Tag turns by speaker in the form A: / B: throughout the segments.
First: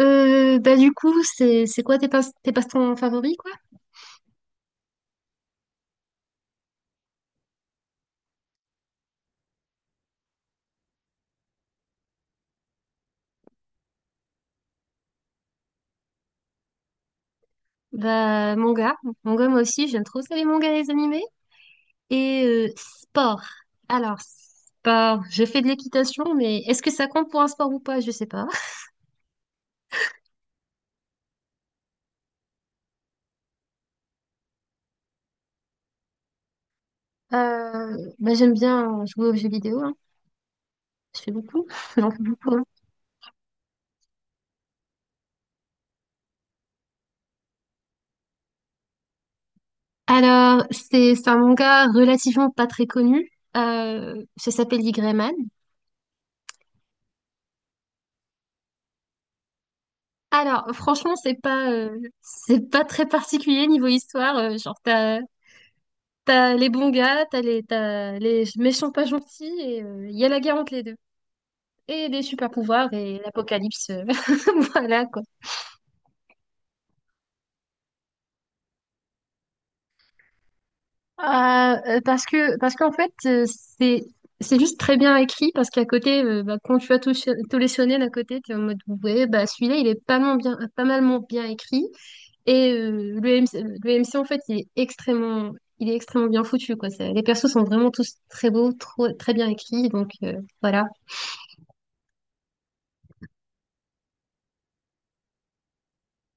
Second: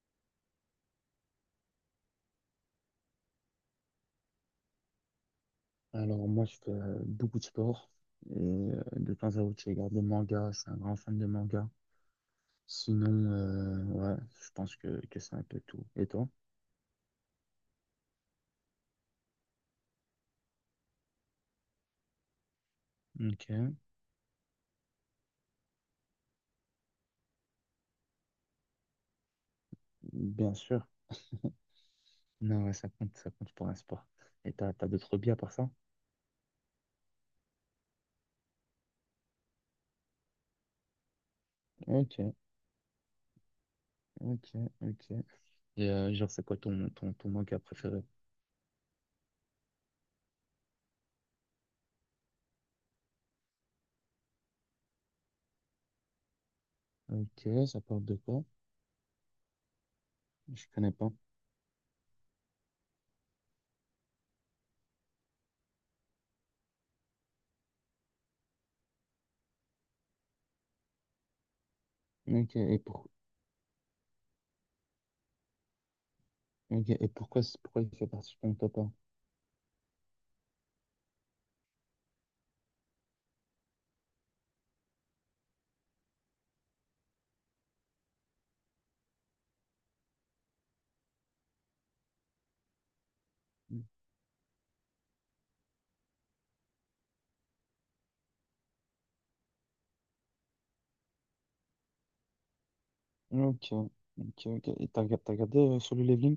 A: Bah du coup, c'est quoi tes passe-temps favoris quoi?
B: Alors moi, je fais beaucoup de sport et de temps à autre, je regarde des mangas. Je suis un grand fan de mangas. Sinon, ouais, je pense que c'est un peu tout. Et toi?
A: Bah manga moi aussi, j'aime trop ça les mangas les animés et sport.
B: Ok,
A: Alors sport, je fais de l'équitation mais est-ce que ça compte pour un sport ou pas? Je sais pas.
B: bien sûr. Non, ouais, ça compte pour un sport. Et t'as d'autres hobbies à part ça?
A: Bah j'aime bien jouer aux jeux vidéo hein. Je fais beaucoup, j'en fais
B: Ok,
A: beaucoup, hein.
B: ok, ok. Et genre, c'est quoi ton manga préféré?
A: Alors c'est un manga relativement pas très connu. Ça s'appelle Y Man.
B: Ok, ça parle de quoi? Je
A: Alors,
B: connais pas.
A: franchement, c'est pas très particulier niveau histoire. Genre, t'as les bons gars, t'as les méchants pas gentils, et il y a la guerre entre les deux. Et des super
B: Ok, et,
A: pouvoirs
B: pour...
A: et l'apocalypse. Voilà, quoi.
B: ok, et pourquoi, pourquoi il fait partie de ton top 1?
A: Parce qu'en fait, c'est, c'est juste très bien écrit, parce qu'à côté, bah, quand tu as tout, tout les shonen à côté, t'es en mode, ouais, bah, celui-là, il est pas mal bien, pas mal bien écrit. Et le MC, le MC, en fait, il est extrêmement bien foutu, quoi. Les persos sont vraiment tous très beaux, trop, très bien écrits, donc voilà.
B: Ok, ok, ok. Et t'as regardé Solo Leveling?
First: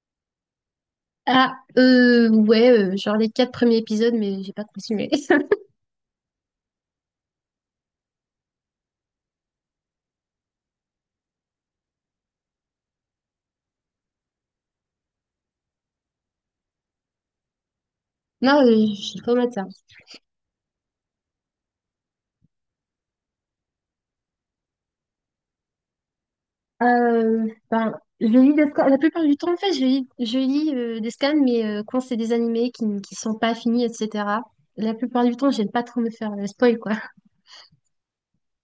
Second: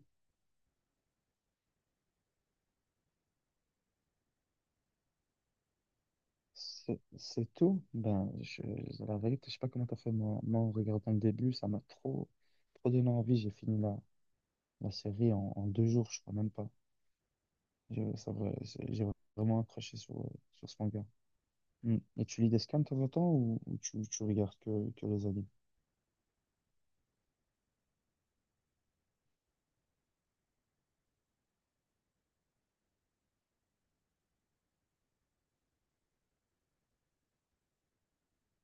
A: Ah, ouais, genre les quatre premiers épisodes, mais j'ai pas continué.
B: C'est tout. Ben, la vérité, je sais pas comment t'as fait. Moi, en regardant le début, ça m'a trop donné envie. J'ai fini la série en deux jours, je crois même pas.
A: Non,
B: J'ai
A: j'ai pas maté
B: vraiment
A: ça.
B: accroché sur ce manga. Mm. Et tu lis des scans de temps en temps ou tu regardes que les animes?
A: Ben, je lis des scans. La plupart du temps, en fait, je lis des scans, mais quand c'est des animés qui sont pas finis, etc. La plupart du temps, j'aime pas trop me faire spoil, quoi.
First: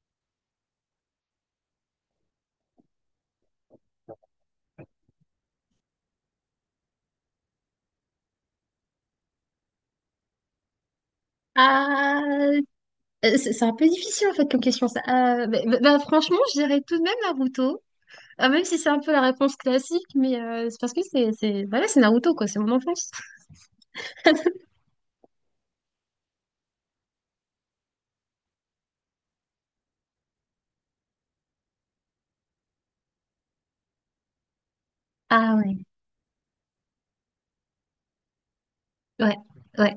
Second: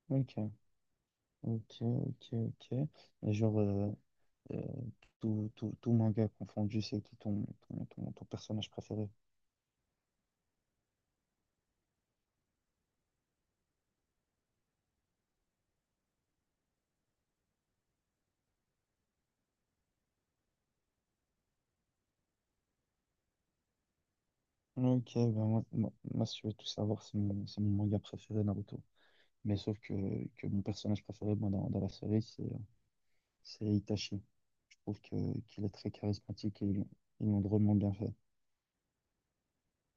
B: Ok, ok, ok, ok. Et genre, euh, tout manga confondu, c'est qui ton personnage préféré?
A: Ah, c'est un peu difficile, en fait, comme question, ça. Bah, franchement, je dirais tout de même Naruto. Ah, même si c'est un peu la réponse classique, mais c'est parce que voilà, c'est Naruto, quoi, c'est mon enfance.
B: Ok, ben moi, si tu veux tout savoir, c'est mon manga préféré, Naruto. Mais sauf que mon personnage préféré moi, dans la série, c'est Itachi. Je trouve que
A: Ah
B: qu'il est
A: ouais,
B: très charismatique et ils l'ont drôlement bien fait.
A: ouais, ouais.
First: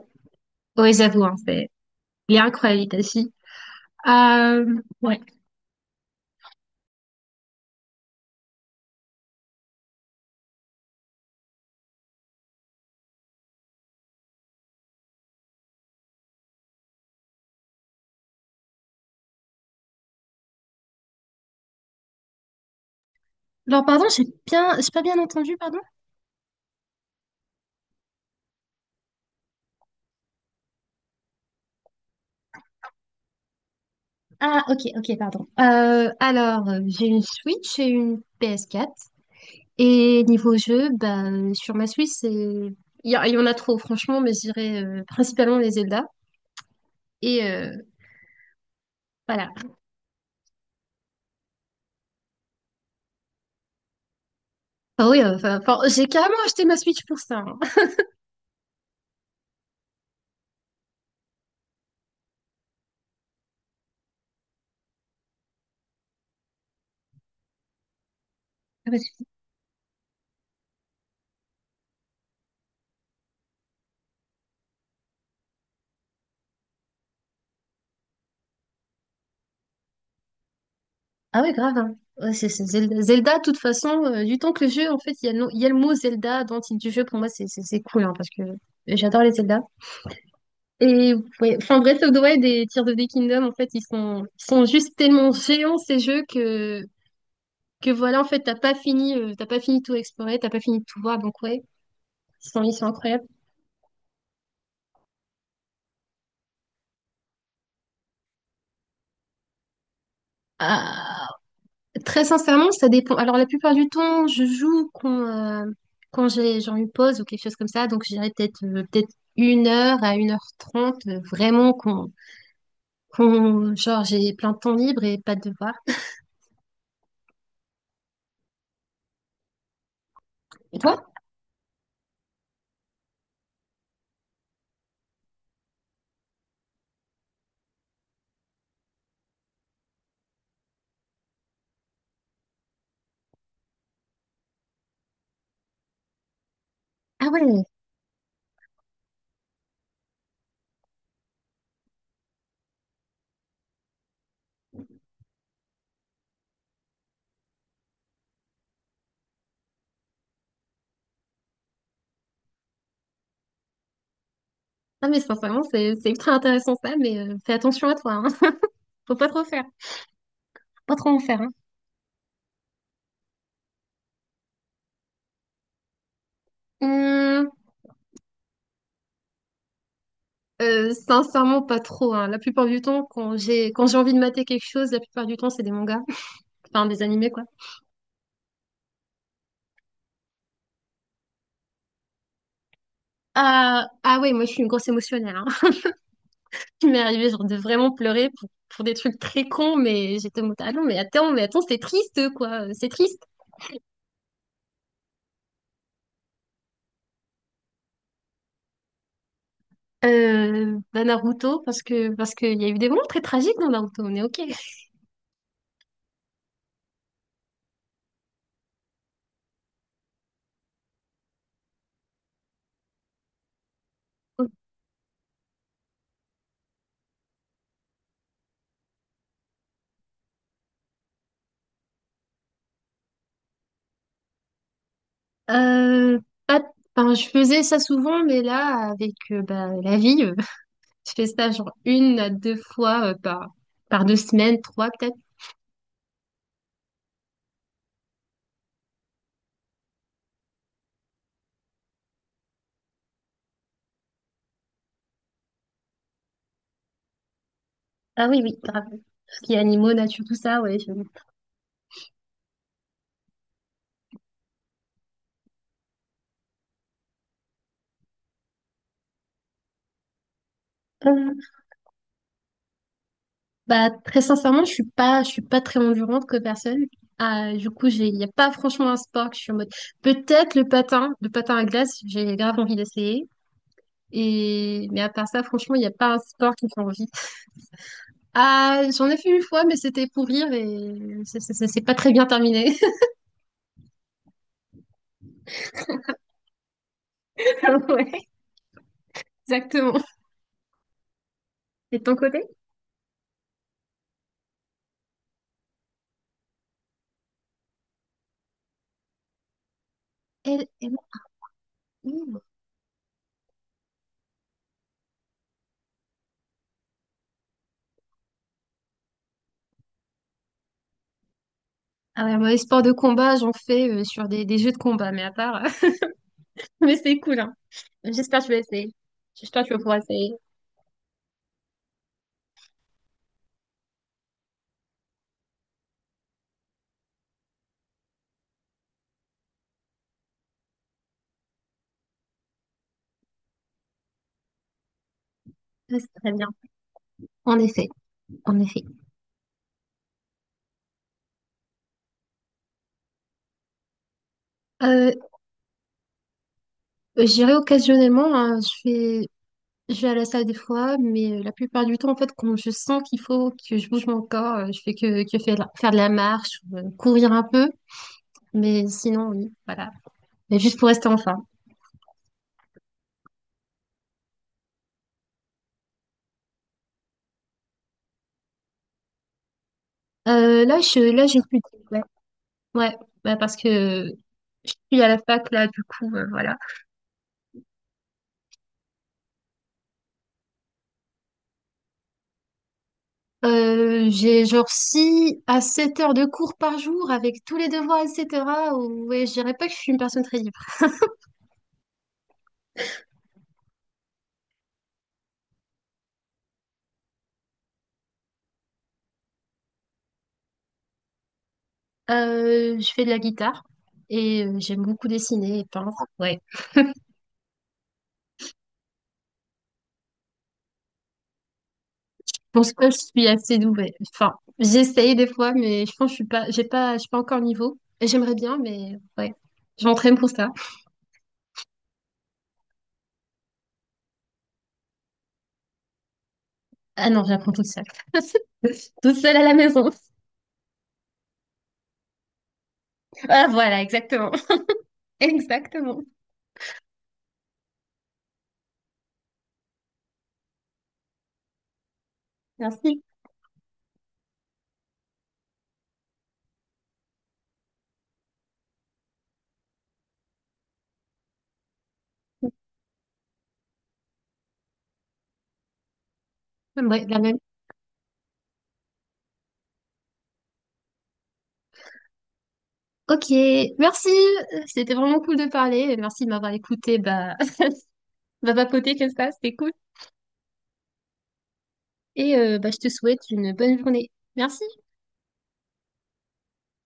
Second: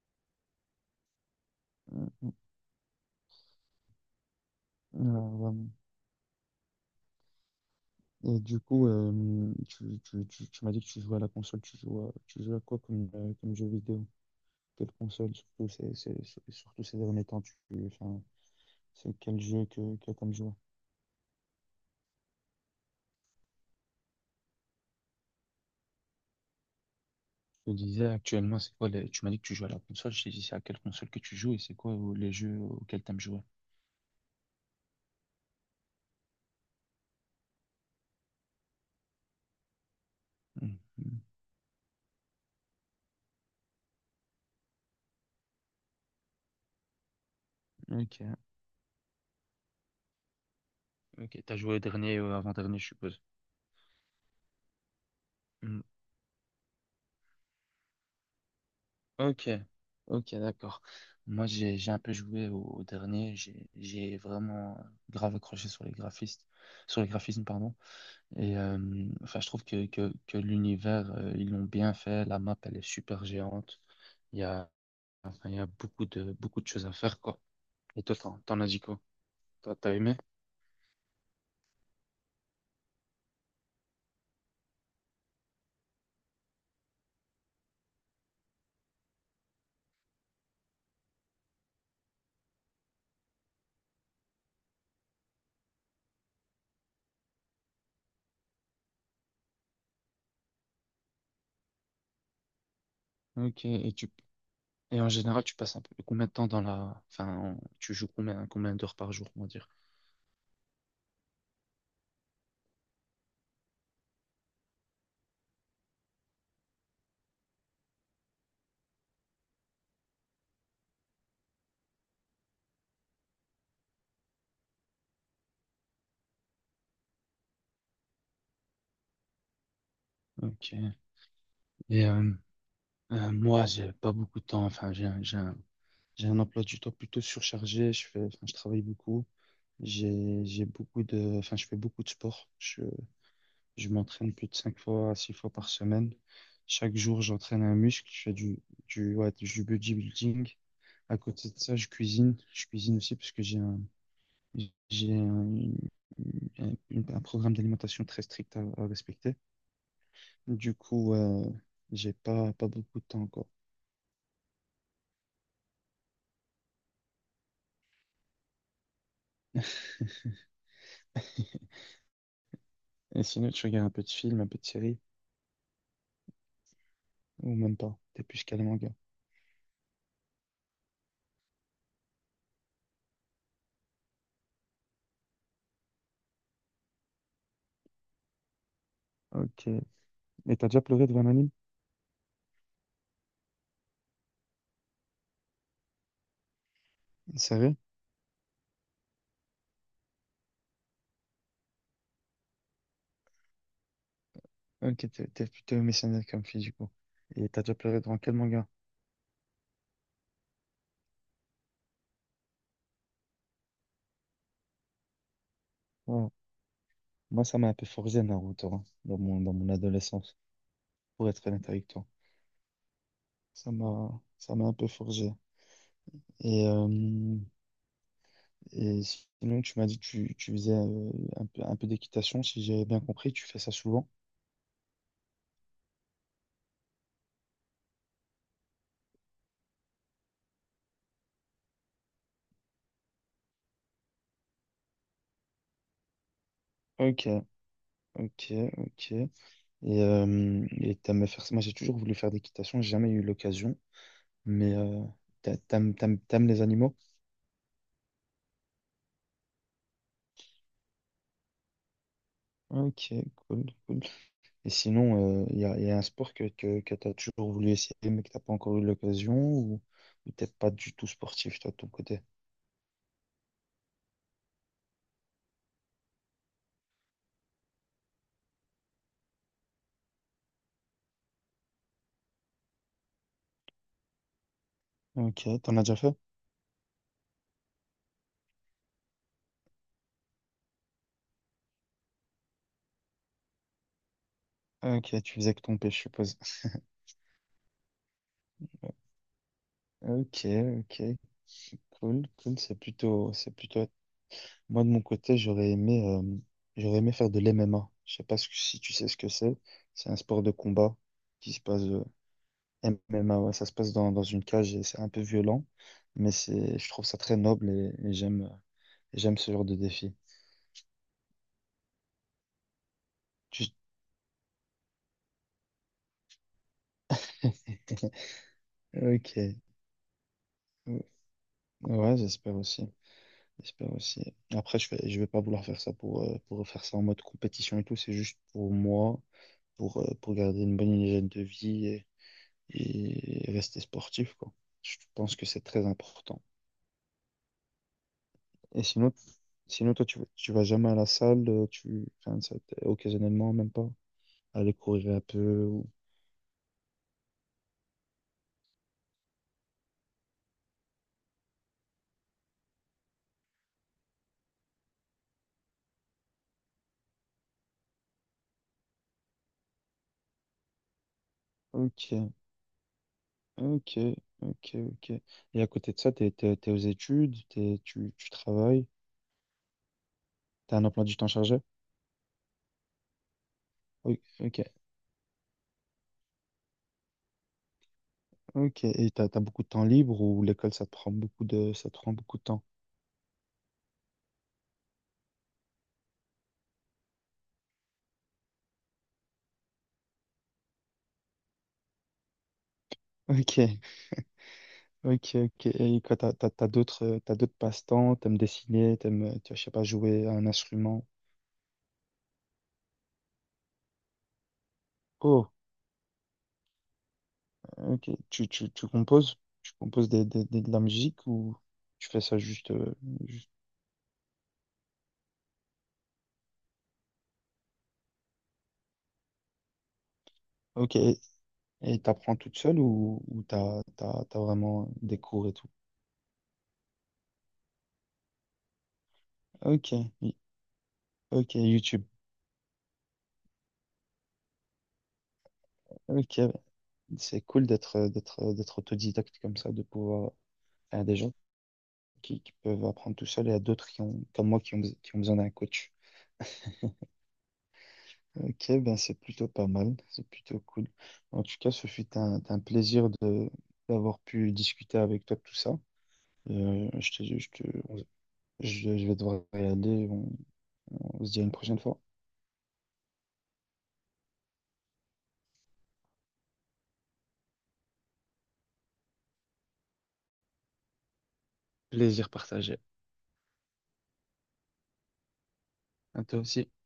A: Oui, j'avoue, hein, c'est.
B: Euh,
A: Il est incroyable, Itachi. Euh, ouais.
B: euh, Et du coup, tu m'as dit que tu jouais à la console, tu joues à quoi comme, comme jeu vidéo? Quelle console, surtout, surtout ces derniers temps, enfin, c'est quel jeu que comme joueur?
A: Alors pardon, j'ai pas bien entendu, pardon?
B: Je te disais actuellement, Tu m'as dit que tu joues à la console, je te dis c'est à quelle console que tu joues et c'est quoi les jeux auxquels tu aimes jouer.
A: Ah, ok, ok, pardon. Alors, j'ai une Switch et une PS4. Et niveau jeu,
B: Mhm.
A: bah, sur ma Switch, c'est. Il y en a trop, franchement, mais je dirais principalement les Zelda. Et
B: Ok.
A: voilà.
B: Ok, t'as joué au dernier ou avant-dernier, je suppose.
A: Ah oui, enfin,
B: Hmm,
A: j'ai carrément acheté ma Switch pour ça, hein.
B: ok, ok, d'accord. Moi, j'ai un peu joué au dernier. J'ai vraiment grave accroché sur les graphistes, sur les graphismes, pardon. Et enfin, je trouve que l'univers, ils l'ont bien fait. La map, elle est super géante. Il y a enfin, il y a beaucoup de choses à faire, quoi. Et toi, t'en as dit quoi? Toi, t'as aimé?
A: Ah ouais, grave, hein. Ouais, c'est Zelda. Zelda, de toute façon, du temps que le jeu, en fait, il y a le mot Zelda dans le titre du jeu, pour moi, c'est cool, hein, parce que j'adore les Zelda. Et ouais, enfin, Breath of the Wild et Tears of the Kingdom, en fait, ils sont juste tellement géants, ces jeux, que voilà, en fait, t'as pas fini de tout explorer, t'as pas fini de tout voir, donc ouais, ils sont incroyables.
B: Ok. Et tu et en général, tu passes un peu combien de temps dans enfin, tu joues combien d'heures par jour, on va dire?
A: Ah, Très sincèrement, ça dépend. Alors, la plupart du temps, je joue euh, quand j'ai genre une pause ou quelque chose comme ça. Donc, j'irai peut-être 1 heure à 1h30, vraiment quand genre j'ai plein de temps libre et pas de devoirs. Et
B: Ok.
A: toi?
B: Et euh, Moi, j'ai pas beaucoup de temps. Enfin, j'ai un emploi du temps plutôt surchargé. Enfin, je travaille beaucoup. Enfin, je fais beaucoup de sport. Je m'entraîne plus de cinq fois à six fois par semaine. Chaque jour,
A: Ah
B: j'entraîne
A: ouais.
B: un muscle. Je fais ouais, du bodybuilding. À côté de ça, je cuisine. Je cuisine aussi parce que j'ai un, un, un programme d'alimentation très strict à respecter. Du coup, j'ai pas beaucoup de temps, encore.
A: Ah mais sincèrement, c'est ultra intéressant ça. Mais fais attention à toi, hein. Faut pas trop faire, pas trop en faire, hein.
B: Et sinon, tu regardes un peu de film, un peu de série,
A: Hum,
B: ou même pas. T'es plus calé manga.
A: sincèrement, pas trop, hein. La plupart du temps, quand j'ai envie de mater quelque chose, la plupart du temps, c'est des mangas, enfin des animés quoi.
B: Ok. Et t'as déjà pleuré devant un anime?
A: Ah ah ouais, moi je suis une grosse émotionnelle. Il m'est arrivé genre de
B: Sérieux?
A: vraiment pleurer pour des trucs très cons, mais j'étais en mode, ah non, mais attends, c'est triste, quoi, c'est triste.
B: Ok, t'es plutôt missionnaire comme fille, du coup. Et t'as déjà pleuré devant quel manga?
A: Bah Naruto, parce qu'il y a eu des moments très tragiques dans Naruto, on est ok.
B: Oh. Moi, ça m'a un peu forgé Naruto, hein, dans mon adolescence, pour être honnête avec toi. Ça m'a un peu forgé. Et, euh, et sinon, tu m'as dit que tu faisais un peu d'équitation, si j'ai bien compris, tu fais ça souvent.
A: Euh, pas- enfin, je faisais ça souvent, mais là, avec bah, la vie, je fais ça genre une à deux fois par deux semaines, trois peut-être.
B: Ok, ok, ok. Et t'aimes faire ça. Moi, j'ai toujours voulu faire d'équitation, j'ai jamais eu l'occasion. Mais t'aimes les animaux?
A: Ah oui, oui, grave. Tout ce qui est animaux, nature, tout ça, ouais.
B: Ok, cool, cool. Et sinon, y a un sport que t'as toujours voulu essayer, mais que t'as pas encore eu l'occasion, ou t'es pas du tout
A: Euh,
B: sportif, toi, de ton côté?
A: Bah, très sincèrement, je suis pas très endurante comme personne. Ah, du coup, il n'y a pas franchement un sport que je suis en mode. Peut-être le patin à glace, j'ai grave envie d'essayer. Mais à part ça,
B: Ok,
A: franchement,
B: t'en
A: il
B: as
A: n'y a
B: déjà
A: pas
B: fait?
A: un sport qui me fait envie. Ah, j'en ai fait une fois, mais c'était pour rire et c'est pas très bien terminé.
B: Ok, tu faisais que ton je suppose.
A: Ouais, exactement.
B: Ok, ok,
A: Et de ton
B: cool,
A: côté?
B: cool. C'est plutôt Moi, de mon côté, j'aurais aimé faire de l'MMA. Je sais pas si tu sais ce que c'est. C'est un sport de
A: Elle-
B: combat
A: elle-
B: qui se passe,
A: Ouh.
B: MMA, ouais, ça se passe dans une cage et c'est un peu violent, mais je trouve ça très noble et j'aime ce genre de défi.
A: Ah ouais, moi, les sports de combat, j'en
B: Tu-
A: fais sur des jeux de combat, mais à part, mais c'est cool, hein. J'espère que tu vas essayer.
B: Ok.
A: J'espère que tu vas pouvoir essayer.
B: Ouais, j'espère aussi. J'espère aussi. Après, je vais pas vouloir faire ça pour faire ça en mode compétition et tout. C'est juste pour moi, pour garder une bonne hygiène de vie et rester sportif, quoi. Je pense que c'est très
A: Ouais, c'est très
B: important.
A: bien. En effet, en effet.
B: Et sinon toi, tu vas jamais à la salle, enfin, occasionnellement, même pas, aller
A: Euh,
B: courir un peu.
A: J'irai occasionnellement, hein, je vais à la salle des fois, mais la plupart du temps, en fait, quand je sens qu'il faut que je bouge mon corps, je fais que faire de la marche, ou, courir un peu, mais sinon, oui, voilà. Mais juste pour rester en forme.
B: Ok, ok, ok, ok. Et à côté de ça, t'es aux études, tu travailles, t'as
A: Là,
B: un emploi
A: je,
B: du
A: là,
B: temps
A: j'ai plus
B: chargé?
A: de- Ouais, ouais, bah parce que
B: Oui, ok,
A: je suis à la fac, là, du coup, voilà.
B: ok. Et t'as beaucoup de temps libre ou l'école, ça te prend beaucoup de temps?
A: J'ai genre 6 à 7 heures de cours par jour avec tous les devoirs, etc. Ouais, je dirais pas que je suis une personne très libre.
B: Ok. Ok, ok. Et quoi, t'as d'autres, passe-temps, t'aimes dessiner, tu vois, je sais pas, jouer à un instrument.
A: Je fais de la guitare et j'aime beaucoup
B: Oh,
A: dessiner et peindre. Ouais.
B: ok. Tu composes? Tu composes de la musique ou tu fais ça
A: Je
B: juste,
A: pense que je suis
B: juste...
A: assez douée. Enfin, j'essaye des fois, mais je pense que je suis pas, j'ai pas, je suis pas encore au niveau. Et j'aimerais bien, mais ouais. Je m'entraîne pour ça.
B: Ok. Et t'apprends toute seule ou t'as vraiment des cours et tout?
A: Ah non, j'apprends toute seule. Toute seule à la
B: Ok,
A: maison.
B: y- ok, YouTube.
A: Ah voilà, exactement. Exactement.
B: Ok, c'est cool d'être autodidacte comme ça, de pouvoir... Il y a des gens qui peuvent
A: Merci.
B: apprendre tout seul et il y a d'autres comme moi, qui ont besoin d'un coach. Ok, ben c'est plutôt pas mal, c'est plutôt cool. En tout cas, ce fut un plaisir de d'avoir pu discuter avec toi de tout ça. Euh,
A: Ouais,
B: je
A: la
B: te,
A: même.
B: je te- je vais devoir y aller, on se dit à une prochaine fois.
A: Ok, merci. C'était vraiment cool de parler. Merci de m'avoir écouté. Bah, on va papoter comme ça, c'était cool.
B: Plaisir
A: Et bah, je
B: partagé.
A: te souhaite une bonne journée. Merci.
B: À toi aussi.